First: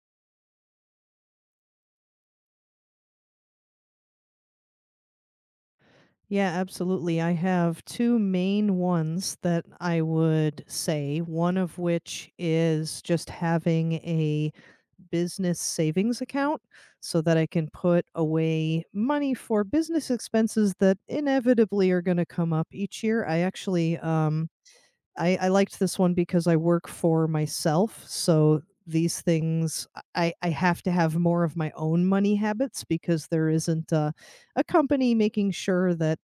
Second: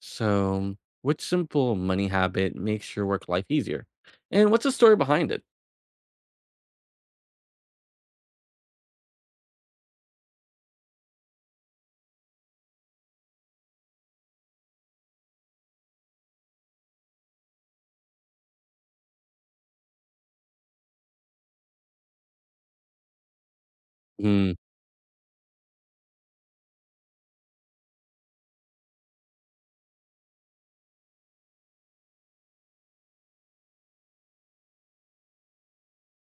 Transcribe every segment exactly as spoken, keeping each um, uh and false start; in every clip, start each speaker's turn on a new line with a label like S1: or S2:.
S1: So, which simple money habit makes your work life easier? And what's the story behind it?
S2: Yeah, absolutely. I have two main ones that I would say, one of which is just having a business savings account so that I can put away money for business expenses that inevitably are going to come up each year. I actually um
S1: Mm,
S2: I, I liked this one because I work for myself. So these things, I, I have to have more of my own money habits because there isn't a, a company making sure that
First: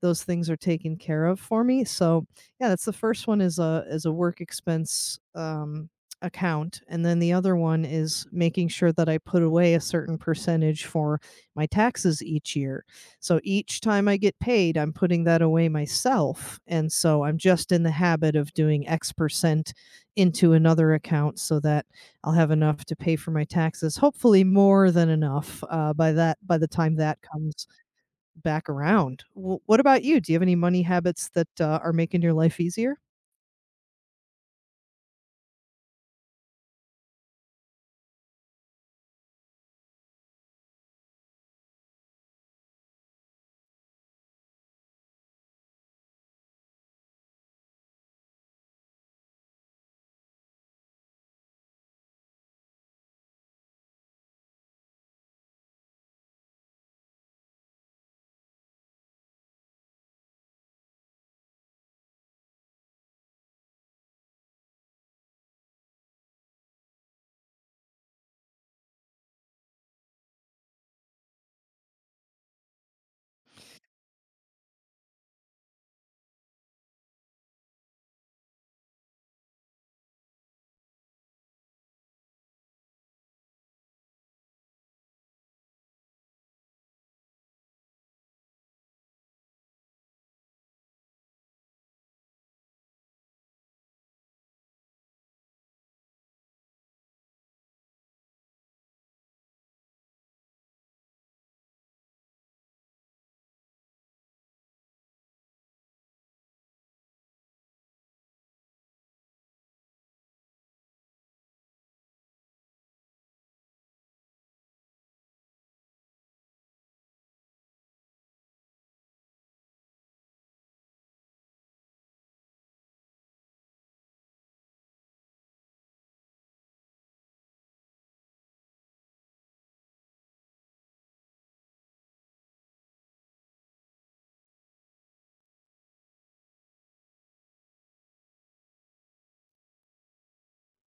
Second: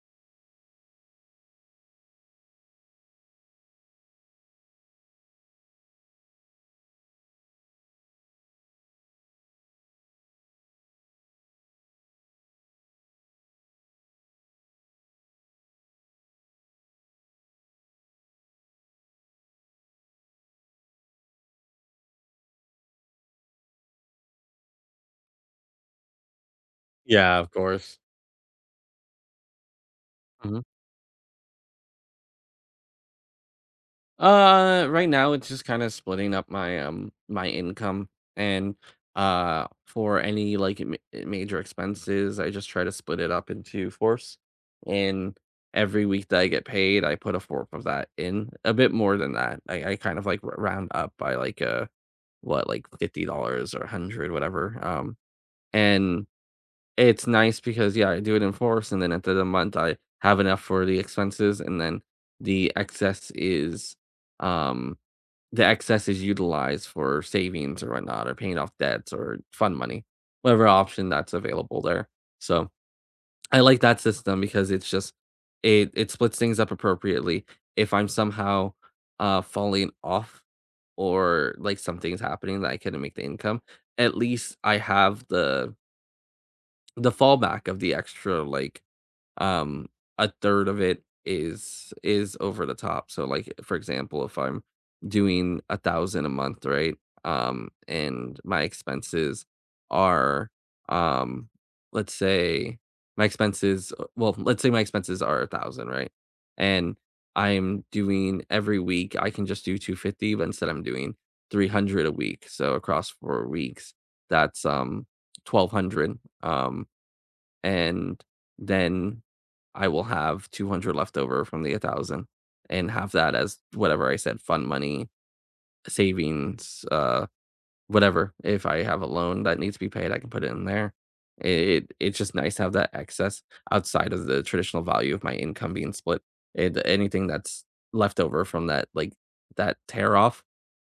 S2: those things are taken care of for me. So yeah, that's the first one is a is a work expense um, account, and then the other one is making sure that I put away a certain percentage for my taxes each year. So each time I get paid, I'm putting that away myself. And so I'm just in the habit of doing X percent into another account so that I'll have enough to pay for my taxes, hopefully more than enough uh, by that by the time that
S1: yeah, of
S2: comes
S1: course.
S2: back around. W what about you? Do you have any
S1: Mhm.
S2: money habits that, uh, are making your life easier?
S1: Uh, right now it's just kind of splitting up my um my income and uh for any like ma- major expenses, I just try to split it up into fourths. And every week that I get paid, I put a fourth of that in. A bit more than that, I, I kind of like r- round up by like a what like fifty dollars or a hundred, whatever. Um, and It's nice because, yeah, I do it in force, and then at the end of the month, I have enough for the expenses, and then the excess is, um, the excess is utilized for savings or whatnot, or paying off debts or fund money, whatever option that's available there. So I like that system because it's just it it splits things up appropriately. If I'm somehow uh falling off or like something's happening that I couldn't make the income, at least I have the the fallback of the extra, like, um, a third of it is is over the top. So, like, for example, if I'm doing one thousand a month, right? Um, and my expenses are, um, let's say my expenses uh, well, let's say my expenses are one thousand, right? And I'm doing every week, I can just do two fifty, but instead I'm doing three hundred a week. So across four weeks, that's, um, twelve hundred. Um, and then I will have two hundred left over from the one thousand and have that as whatever I said fund money, savings, uh, whatever. If I have a loan that needs to be paid, I can put it in there. It it's just nice to have that excess outside of the traditional value of my income being split. It, anything that's left over from that like that tear off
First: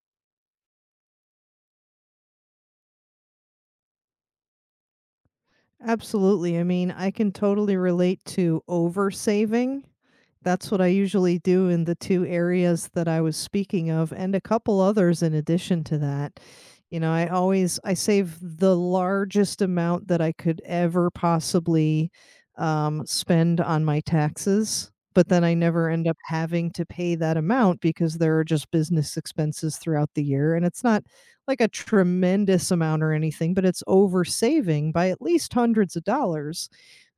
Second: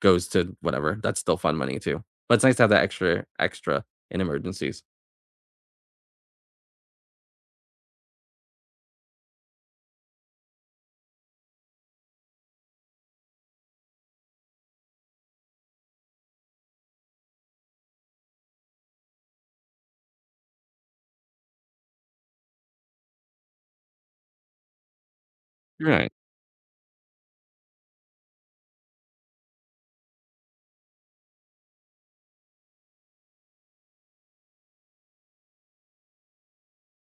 S1: goes to whatever. That's still fund money too. But it's nice to have that extra extra in emergencies.
S2: Absolutely. I mean, I can totally relate to oversaving. That's what I usually do in the two areas that I was speaking of and a couple others in addition to that. You know, I always I save the largest amount that I could ever possibly, um, spend on my taxes, but then I never end
S1: Right.
S2: up having to pay that amount because there are just business expenses throughout the year, and it's not like a tremendous amount or anything, but it's over saving by at least hundreds of dollars.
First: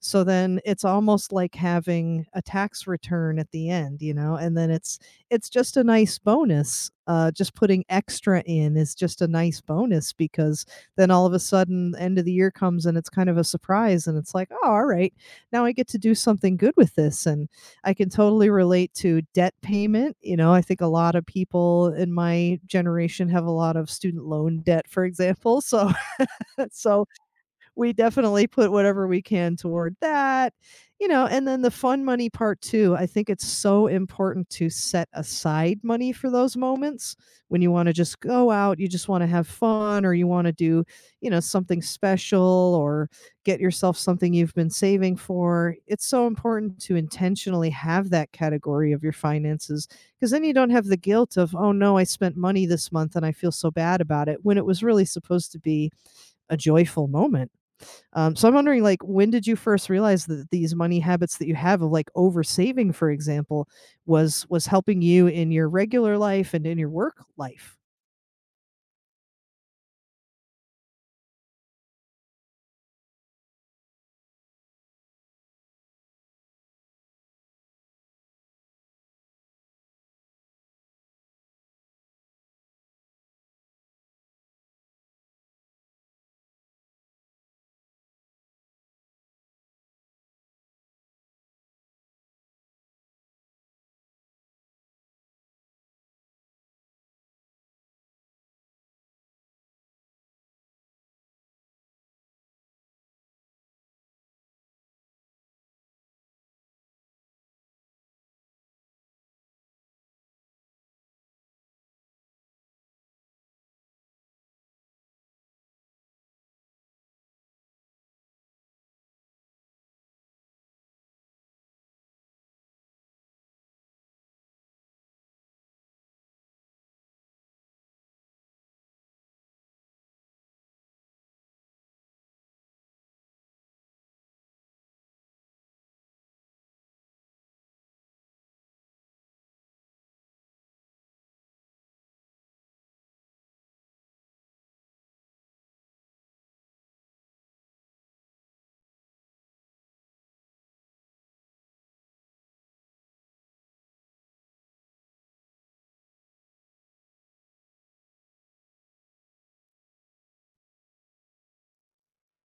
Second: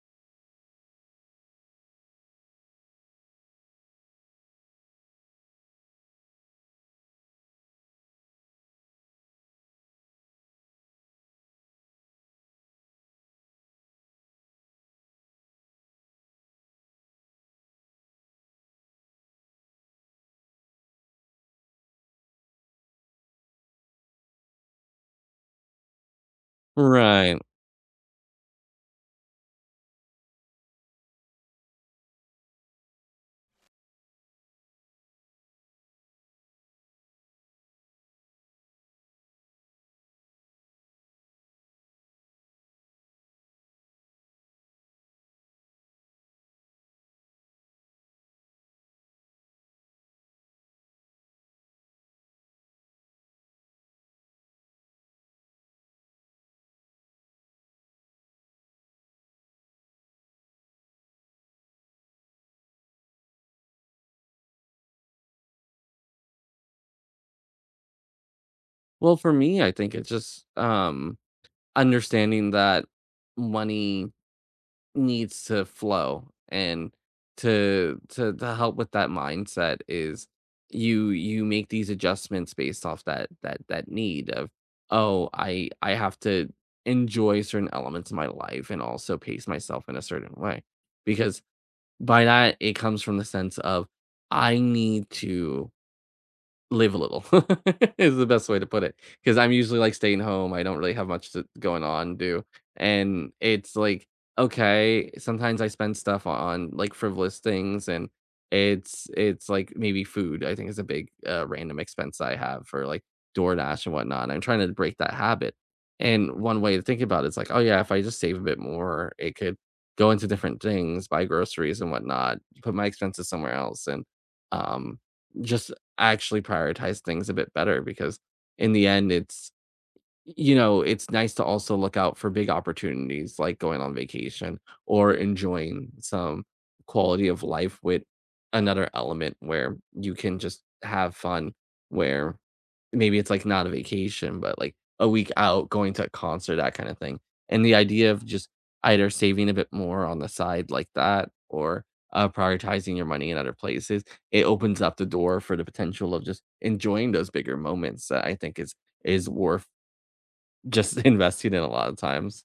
S2: So then it's almost like having a tax return at the end, you know, and then it's it's just a nice bonus. Uh, just putting extra in is just a nice bonus because then all of a sudden the end of the year comes and it's kind of a surprise and it's like, oh, all right, now I get to do something good with this. And I can totally relate to debt payment. You know, I think a lot of people in my generation have a lot of student loan debt, for example. So so
S1: Right.
S2: we definitely put whatever we can toward that. You know and then the fun money part too, I think it's so important to set aside money for those moments when you want to just go out, you just want to have fun, or you want to do, you know, something special, or get yourself something you've been saving for. It's so important to intentionally have that category of your finances because then you don't have the guilt of, oh no, I spent money this month and I feel so bad about it, when it was really supposed to be a joyful moment. Um, so I'm wondering, like, when did you first realize that these money habits that you have of like oversaving, for example, was was helping you in your regular life and in your work life?
S1: Well, for me, I think it's just um understanding that money needs to flow and to to to help with that mindset is you you make these adjustments based off that that that need of oh I I have to enjoy certain elements of my life and also pace myself in a certain way because by that it comes from the sense of I need to live a little is the best way to put it, because 'cause I'm usually, like, staying home, I don't really have much to going on, do and it's like, okay, sometimes I spend stuff on, like, frivolous things, and it's it's, like, maybe food, I think is a big, uh, random expense I have for, like, DoorDash and whatnot. And I'm trying to break that habit, and one way to think about it is like, "Oh, yeah, if I just save a bit more, it could go into different things, buy groceries and whatnot, put my expenses somewhere else," and, um, just actually prioritize things a bit better because in the end it's you know it's nice to also look out for big opportunities like going on vacation or enjoying some quality of life with another element where you can just have fun where maybe it's like not a vacation, but like a week out, going to a concert, that kind of thing. And the idea of just either saving a bit more on the side like that or uh, prioritizing your money in other places, it opens up the door for the potential of just enjoying those bigger moments that I think is is worth just investing in a lot of times.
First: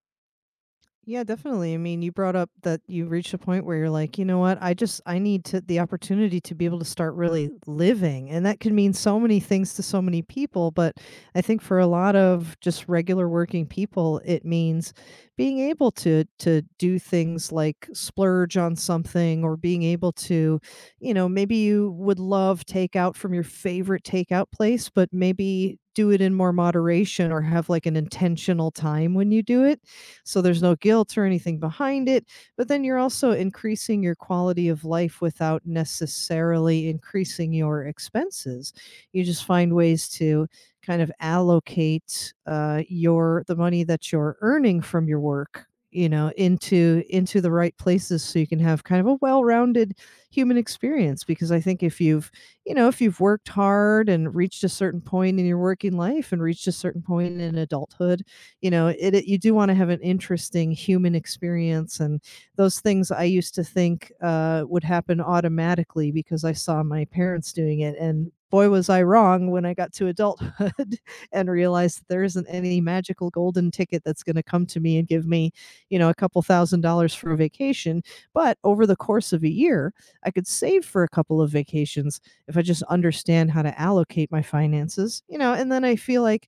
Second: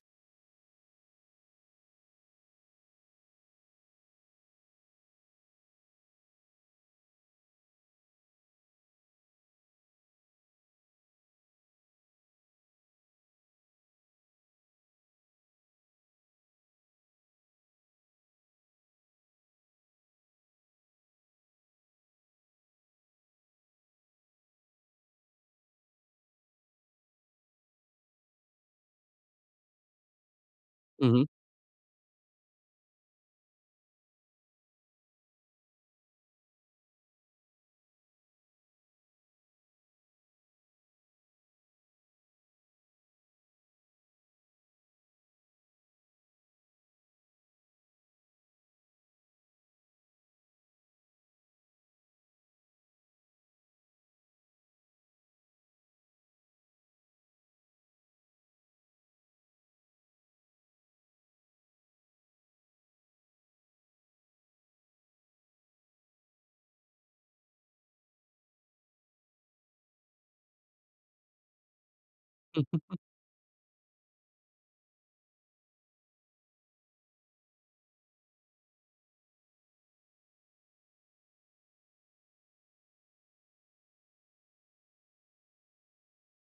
S2: Yeah, definitely. I mean, you brought up that you reached a point where you're like, you know what? I just I need to the opportunity to be able to start really living. And that could mean so many things to so many people, but I think for a lot of just regular working people, it means being able to to do things like splurge on something, or being able to, you know, maybe you would love takeout from your favorite takeout place, but maybe do it in more moderation or have like an intentional time when you do it so there's no guilt or
S1: Mhm.
S2: anything behind it. But then you're also increasing your quality of life without necessarily increasing your expenses. You just find ways to kind of allocate uh, your the money that you're earning from your work, you know, into into the right places, so you can have kind of a well-rounded human experience. Because I think if you've, you know, if you've worked hard and reached a certain point in your working life and reached a certain point in adulthood, you know it, it you do want to have an interesting human experience. And those things I used to think, uh, would happen automatically because I saw my parents doing it, and boy was I wrong when I got to adulthood and realized that there isn't any
S1: Mm.
S2: magical golden ticket that's going to come to me and give me, you know, a couple thousand dollars for a vacation. But over the course of a year, I could save for a couple of vacations if I just understand how to allocate my finances, you know. And then I feel like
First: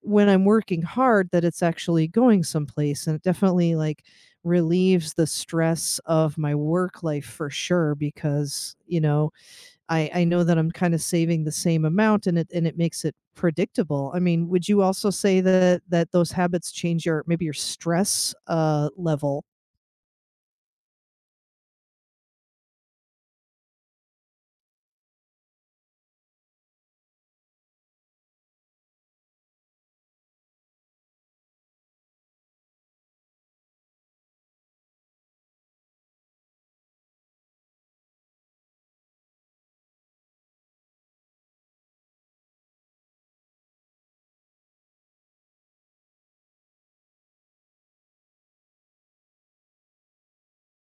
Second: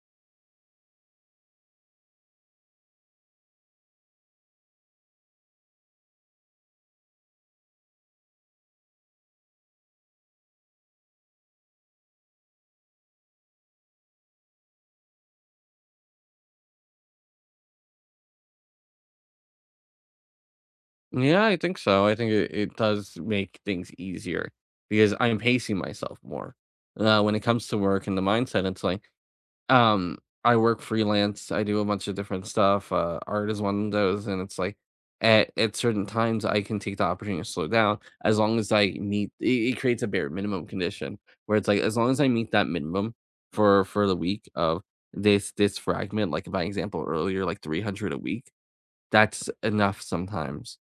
S2: when I'm working hard that it's actually going someplace. And it definitely like relieves the stress of my work life for sure because, you know, I, I know that I'm kind of saving the same amount and it and it makes it predictable. I mean, would you also say that that those habits change your, maybe your stress uh level?
S1: Yeah, I think so. I think it, it does make things easier because I'm pacing myself more. Uh, when it comes to work and the mindset, it's like Um, I work freelance. I do a bunch of different stuff. Uh, art is one of those, and it's like at at certain times I can take the opportunity to slow down as long as I meet. It, it creates a bare minimum condition where it's like as long as I meet that minimum for for the week of this this fragment. Like by example earlier, like three hundred a week. That's enough sometimes,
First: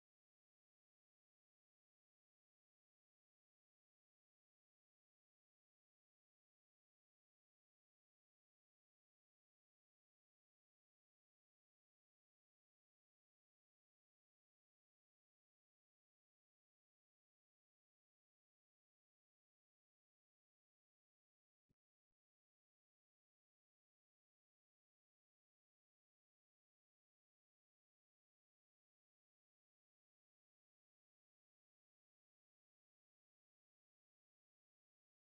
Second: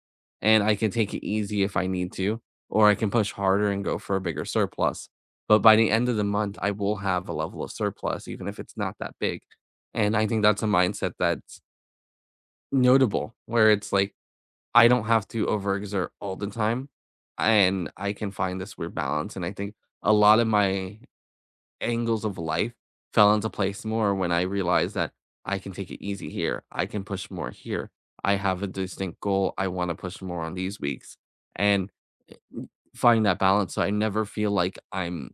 S1: and I can take it easy if I need to, or I can push harder and go for a bigger surplus. But by the end of the month, I will have a level of surplus, even if it's not that big. And I think that's a mindset that's notable, where it's like, I don't have to overexert all the time, and I can find this weird balance. And I think a lot of my angles of life fell into place more when I realized that I can take it easy here. I can push more here. I have a distinct goal. I want to push more on these weeks and find that balance so I never feel like I'm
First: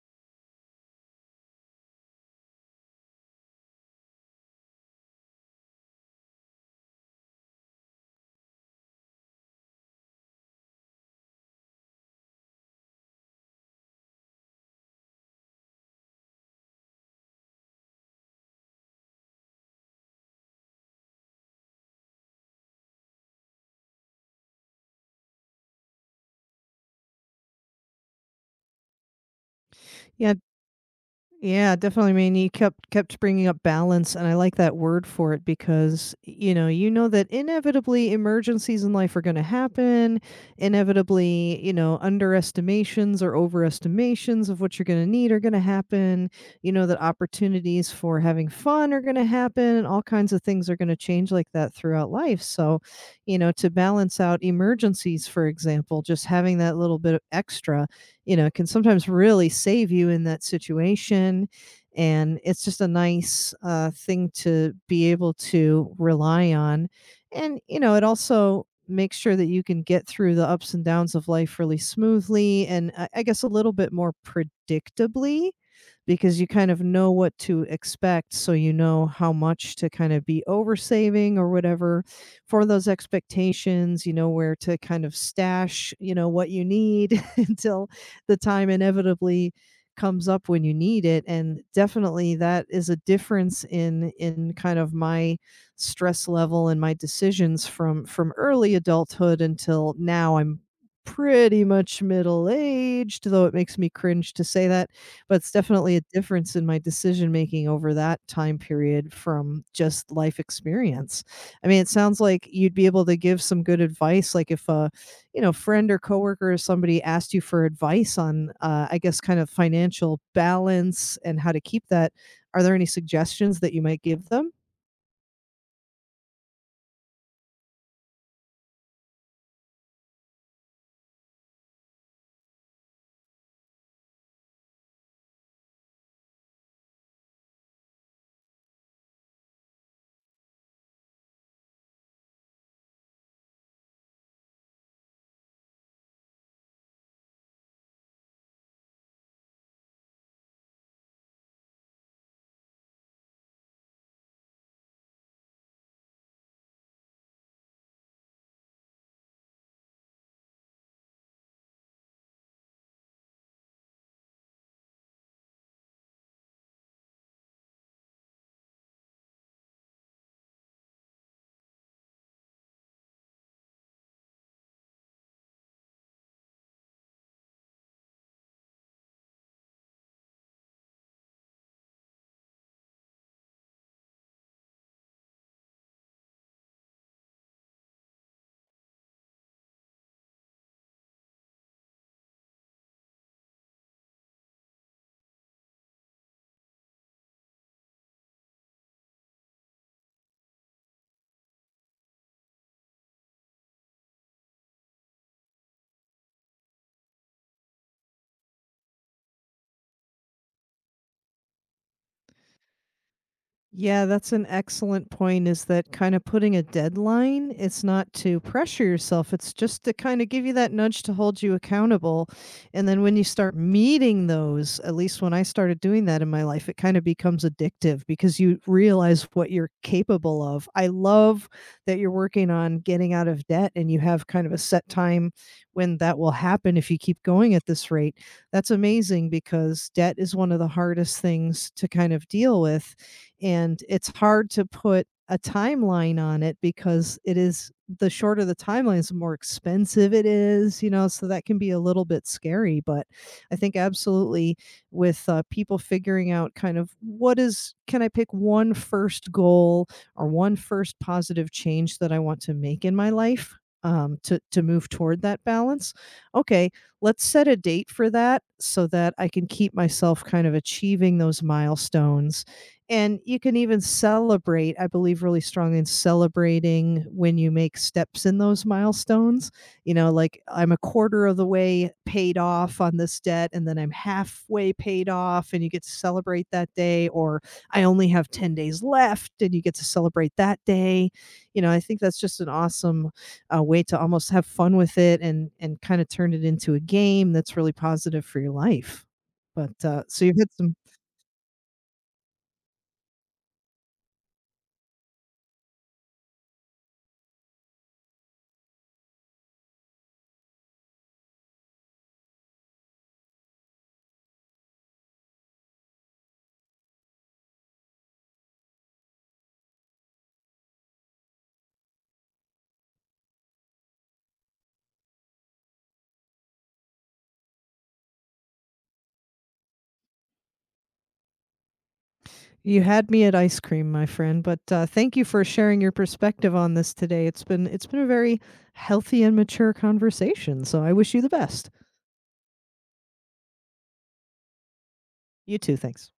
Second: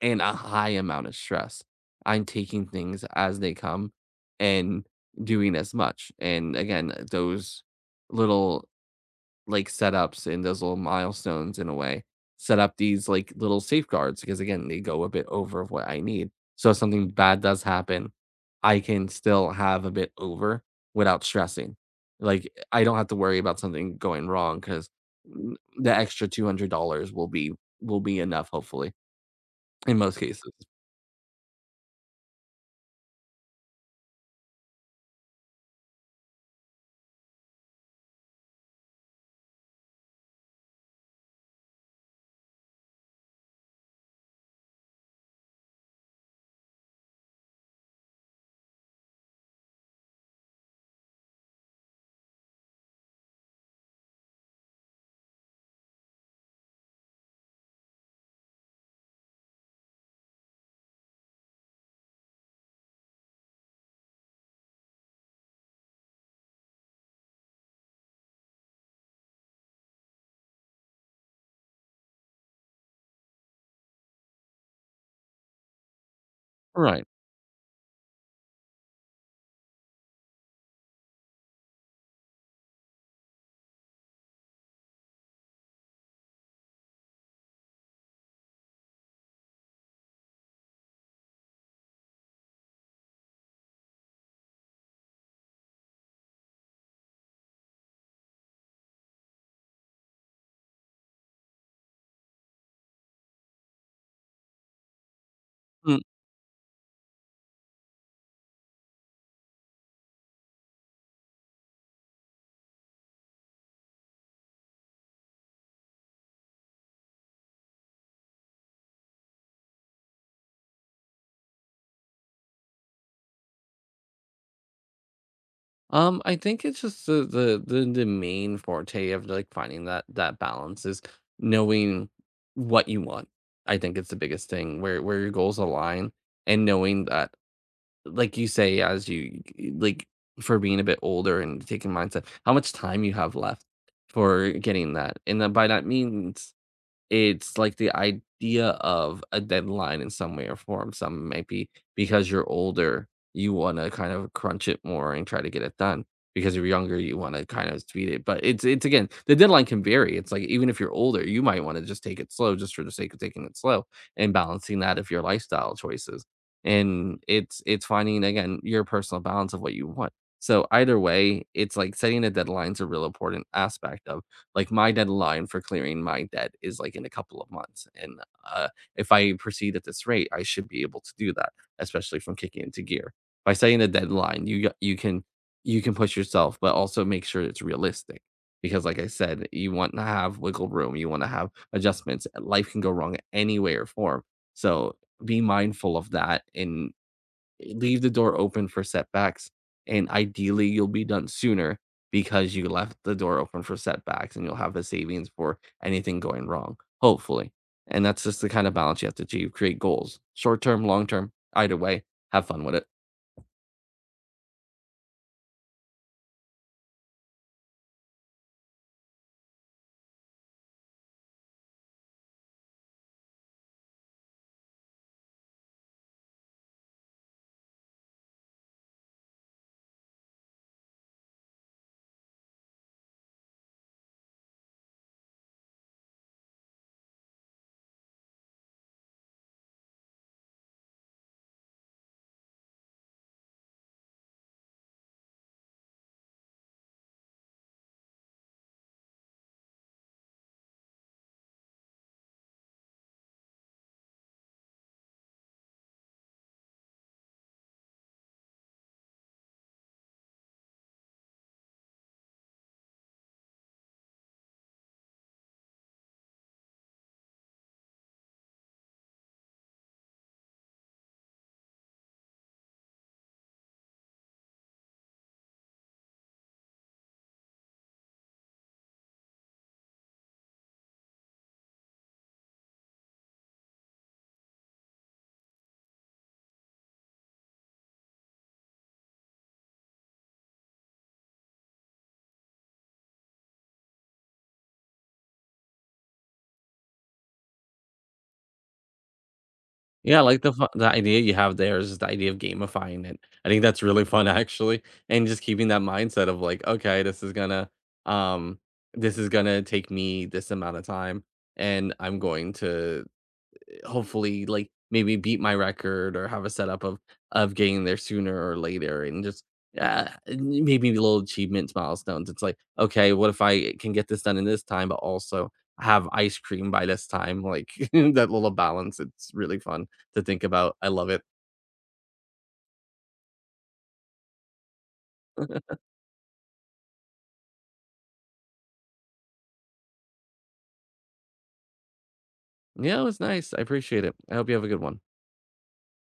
S1: in a high amount of stress. I'm taking things as they come and doing as much. And again, those little like setups and those little milestones in a way, set up these like little safeguards because again, they go a bit over of what I need. So if something bad does happen, I can still have a bit over without stressing. Like I don't have to worry about something going wrong because the extra two hundred dollars will be will be enough, hopefully, in most
S2: Yeah,
S1: cases.
S2: yeah, definitely. I mean, you kept kept bringing up balance, and I like that word for it because you know you know that inevitably emergencies in life are going to happen. Inevitably, you know, underestimations or overestimations of what you're going to need are going to happen. You know that opportunities for having fun are going to happen, and all kinds of things are going to change like that throughout life. So, you know, to balance out emergencies, for example, just having that little bit of extra, you know, can sometimes really save you in that situation. And it's just a nice uh, thing to be able to rely on. And, you know, it also makes sure that you can get through the ups and downs of life really smoothly, and I, I guess a little bit more predictably, because you kind of
S1: Right.
S2: know what to expect, so you know how much to kind of be oversaving or whatever for those expectations, you know, where to kind of stash, you know, what you need until the time inevitably comes up when you need it. And definitely that is a difference in in kind of my stress level and my decisions from from early adulthood until now. I'm pretty much middle aged, though it makes me cringe to say that, but it's definitely a difference in my decision making over that time period from just life experience. I mean, it sounds like you'd be able to give some good advice, like if a, you know, friend or coworker or somebody asked you for advice on, uh, I guess kind of financial balance and how to keep that, are there any suggestions that you might give them?
S1: Um, I think it's just the the the, the main forte of like finding that that balance is knowing what you want. I think it's the biggest thing where where your goals align and knowing that, like you say, as you like for being a bit older and taking mindset, how much time you have left for getting that, and then by that means it's like the idea of a deadline in some way or form. Some might be because you're older, you wanna kind of crunch it more and try to get it done. Because you're younger, you wanna kind of speed it. But it's it's again, the deadline can vary. It's like even if you're older, you might wanna just take it slow just for the sake of taking it slow and balancing that of your lifestyle choices. And it's it's finding again your personal balance of what you want. So either way, it's like setting a deadline's a real important aspect of like my deadline for clearing my debt is like in a couple of months and uh, if I proceed at this rate I should be able to do that, especially from kicking into gear. By setting a deadline you got- you can you can push yourself but also make sure it's realistic because like I said you want to have wiggle room, you want to have adjustments, life can go wrong any way or form, so be mindful of that. In Leave the door open for setbacks, and ideally, you'll be done sooner because you left the door open for setbacks, and you'll have the savings for anything going wrong, hopefully. And that's just the kind of balance you have to achieve. Create goals, short term, long term, either way. Have fun with it.
S2: Yeah, that's an excellent point, is that kind of putting a deadline, it's not to pressure yourself, it's just to kind of give you that nudge to hold you accountable. And then when you start meeting those, at least when I started doing that in my life, it kind of becomes addictive because you realize what you're capable of. I love that you're working on getting out of debt and you have kind of a set time when that will happen if you keep going at this rate. That's amazing because debt is one of the hardest things to kind of deal with, and it's hard to put a timeline on it because it is, the shorter the timelines, the more expensive it is, you know, so that can be a little bit scary. But I think absolutely with uh, people figuring out kind of what is, can I pick one first goal or one first positive change that I want to make in my life, um, to, to move toward that balance? Okay, let's set a date for that so that I can keep myself kind of achieving those milestones. And you can even celebrate, I believe really strong in celebrating when you make steps in those milestones. You know, like I'm a quarter of the way paid off on this debt, and then I'm halfway paid off, and you get to celebrate that day. Or I only have ten days left and you get to celebrate that day. You know, I think that's just an awesome uh, way to almost have fun with it, and and kind of turn it into a game that's really positive for your life. But uh,
S1: Yeah, I
S2: so you've
S1: like
S2: had
S1: the fu-
S2: some—
S1: the idea you have there is the idea of gamifying it. I think that's really fun actually, and just keeping that mindset of like, okay, this is gonna um, this is gonna take me this amount of time, and I'm going to hopefully like maybe beat my record or have a setup of of getting there sooner or later and just uh, maybe little achievements milestones. It's like okay, what if I can get this done in this time but also have ice cream by this time, like that little balance, it's really fun to think about. I love it.
S2: You had me at ice cream, my friend, but uh, thank you for sharing your perspective on this today. It's been it's been a very healthy and mature conversation, so I wish you the best.
S1: Yeah, it was nice. I appreciate it. I hope you have a good one.
S2: You too, thanks.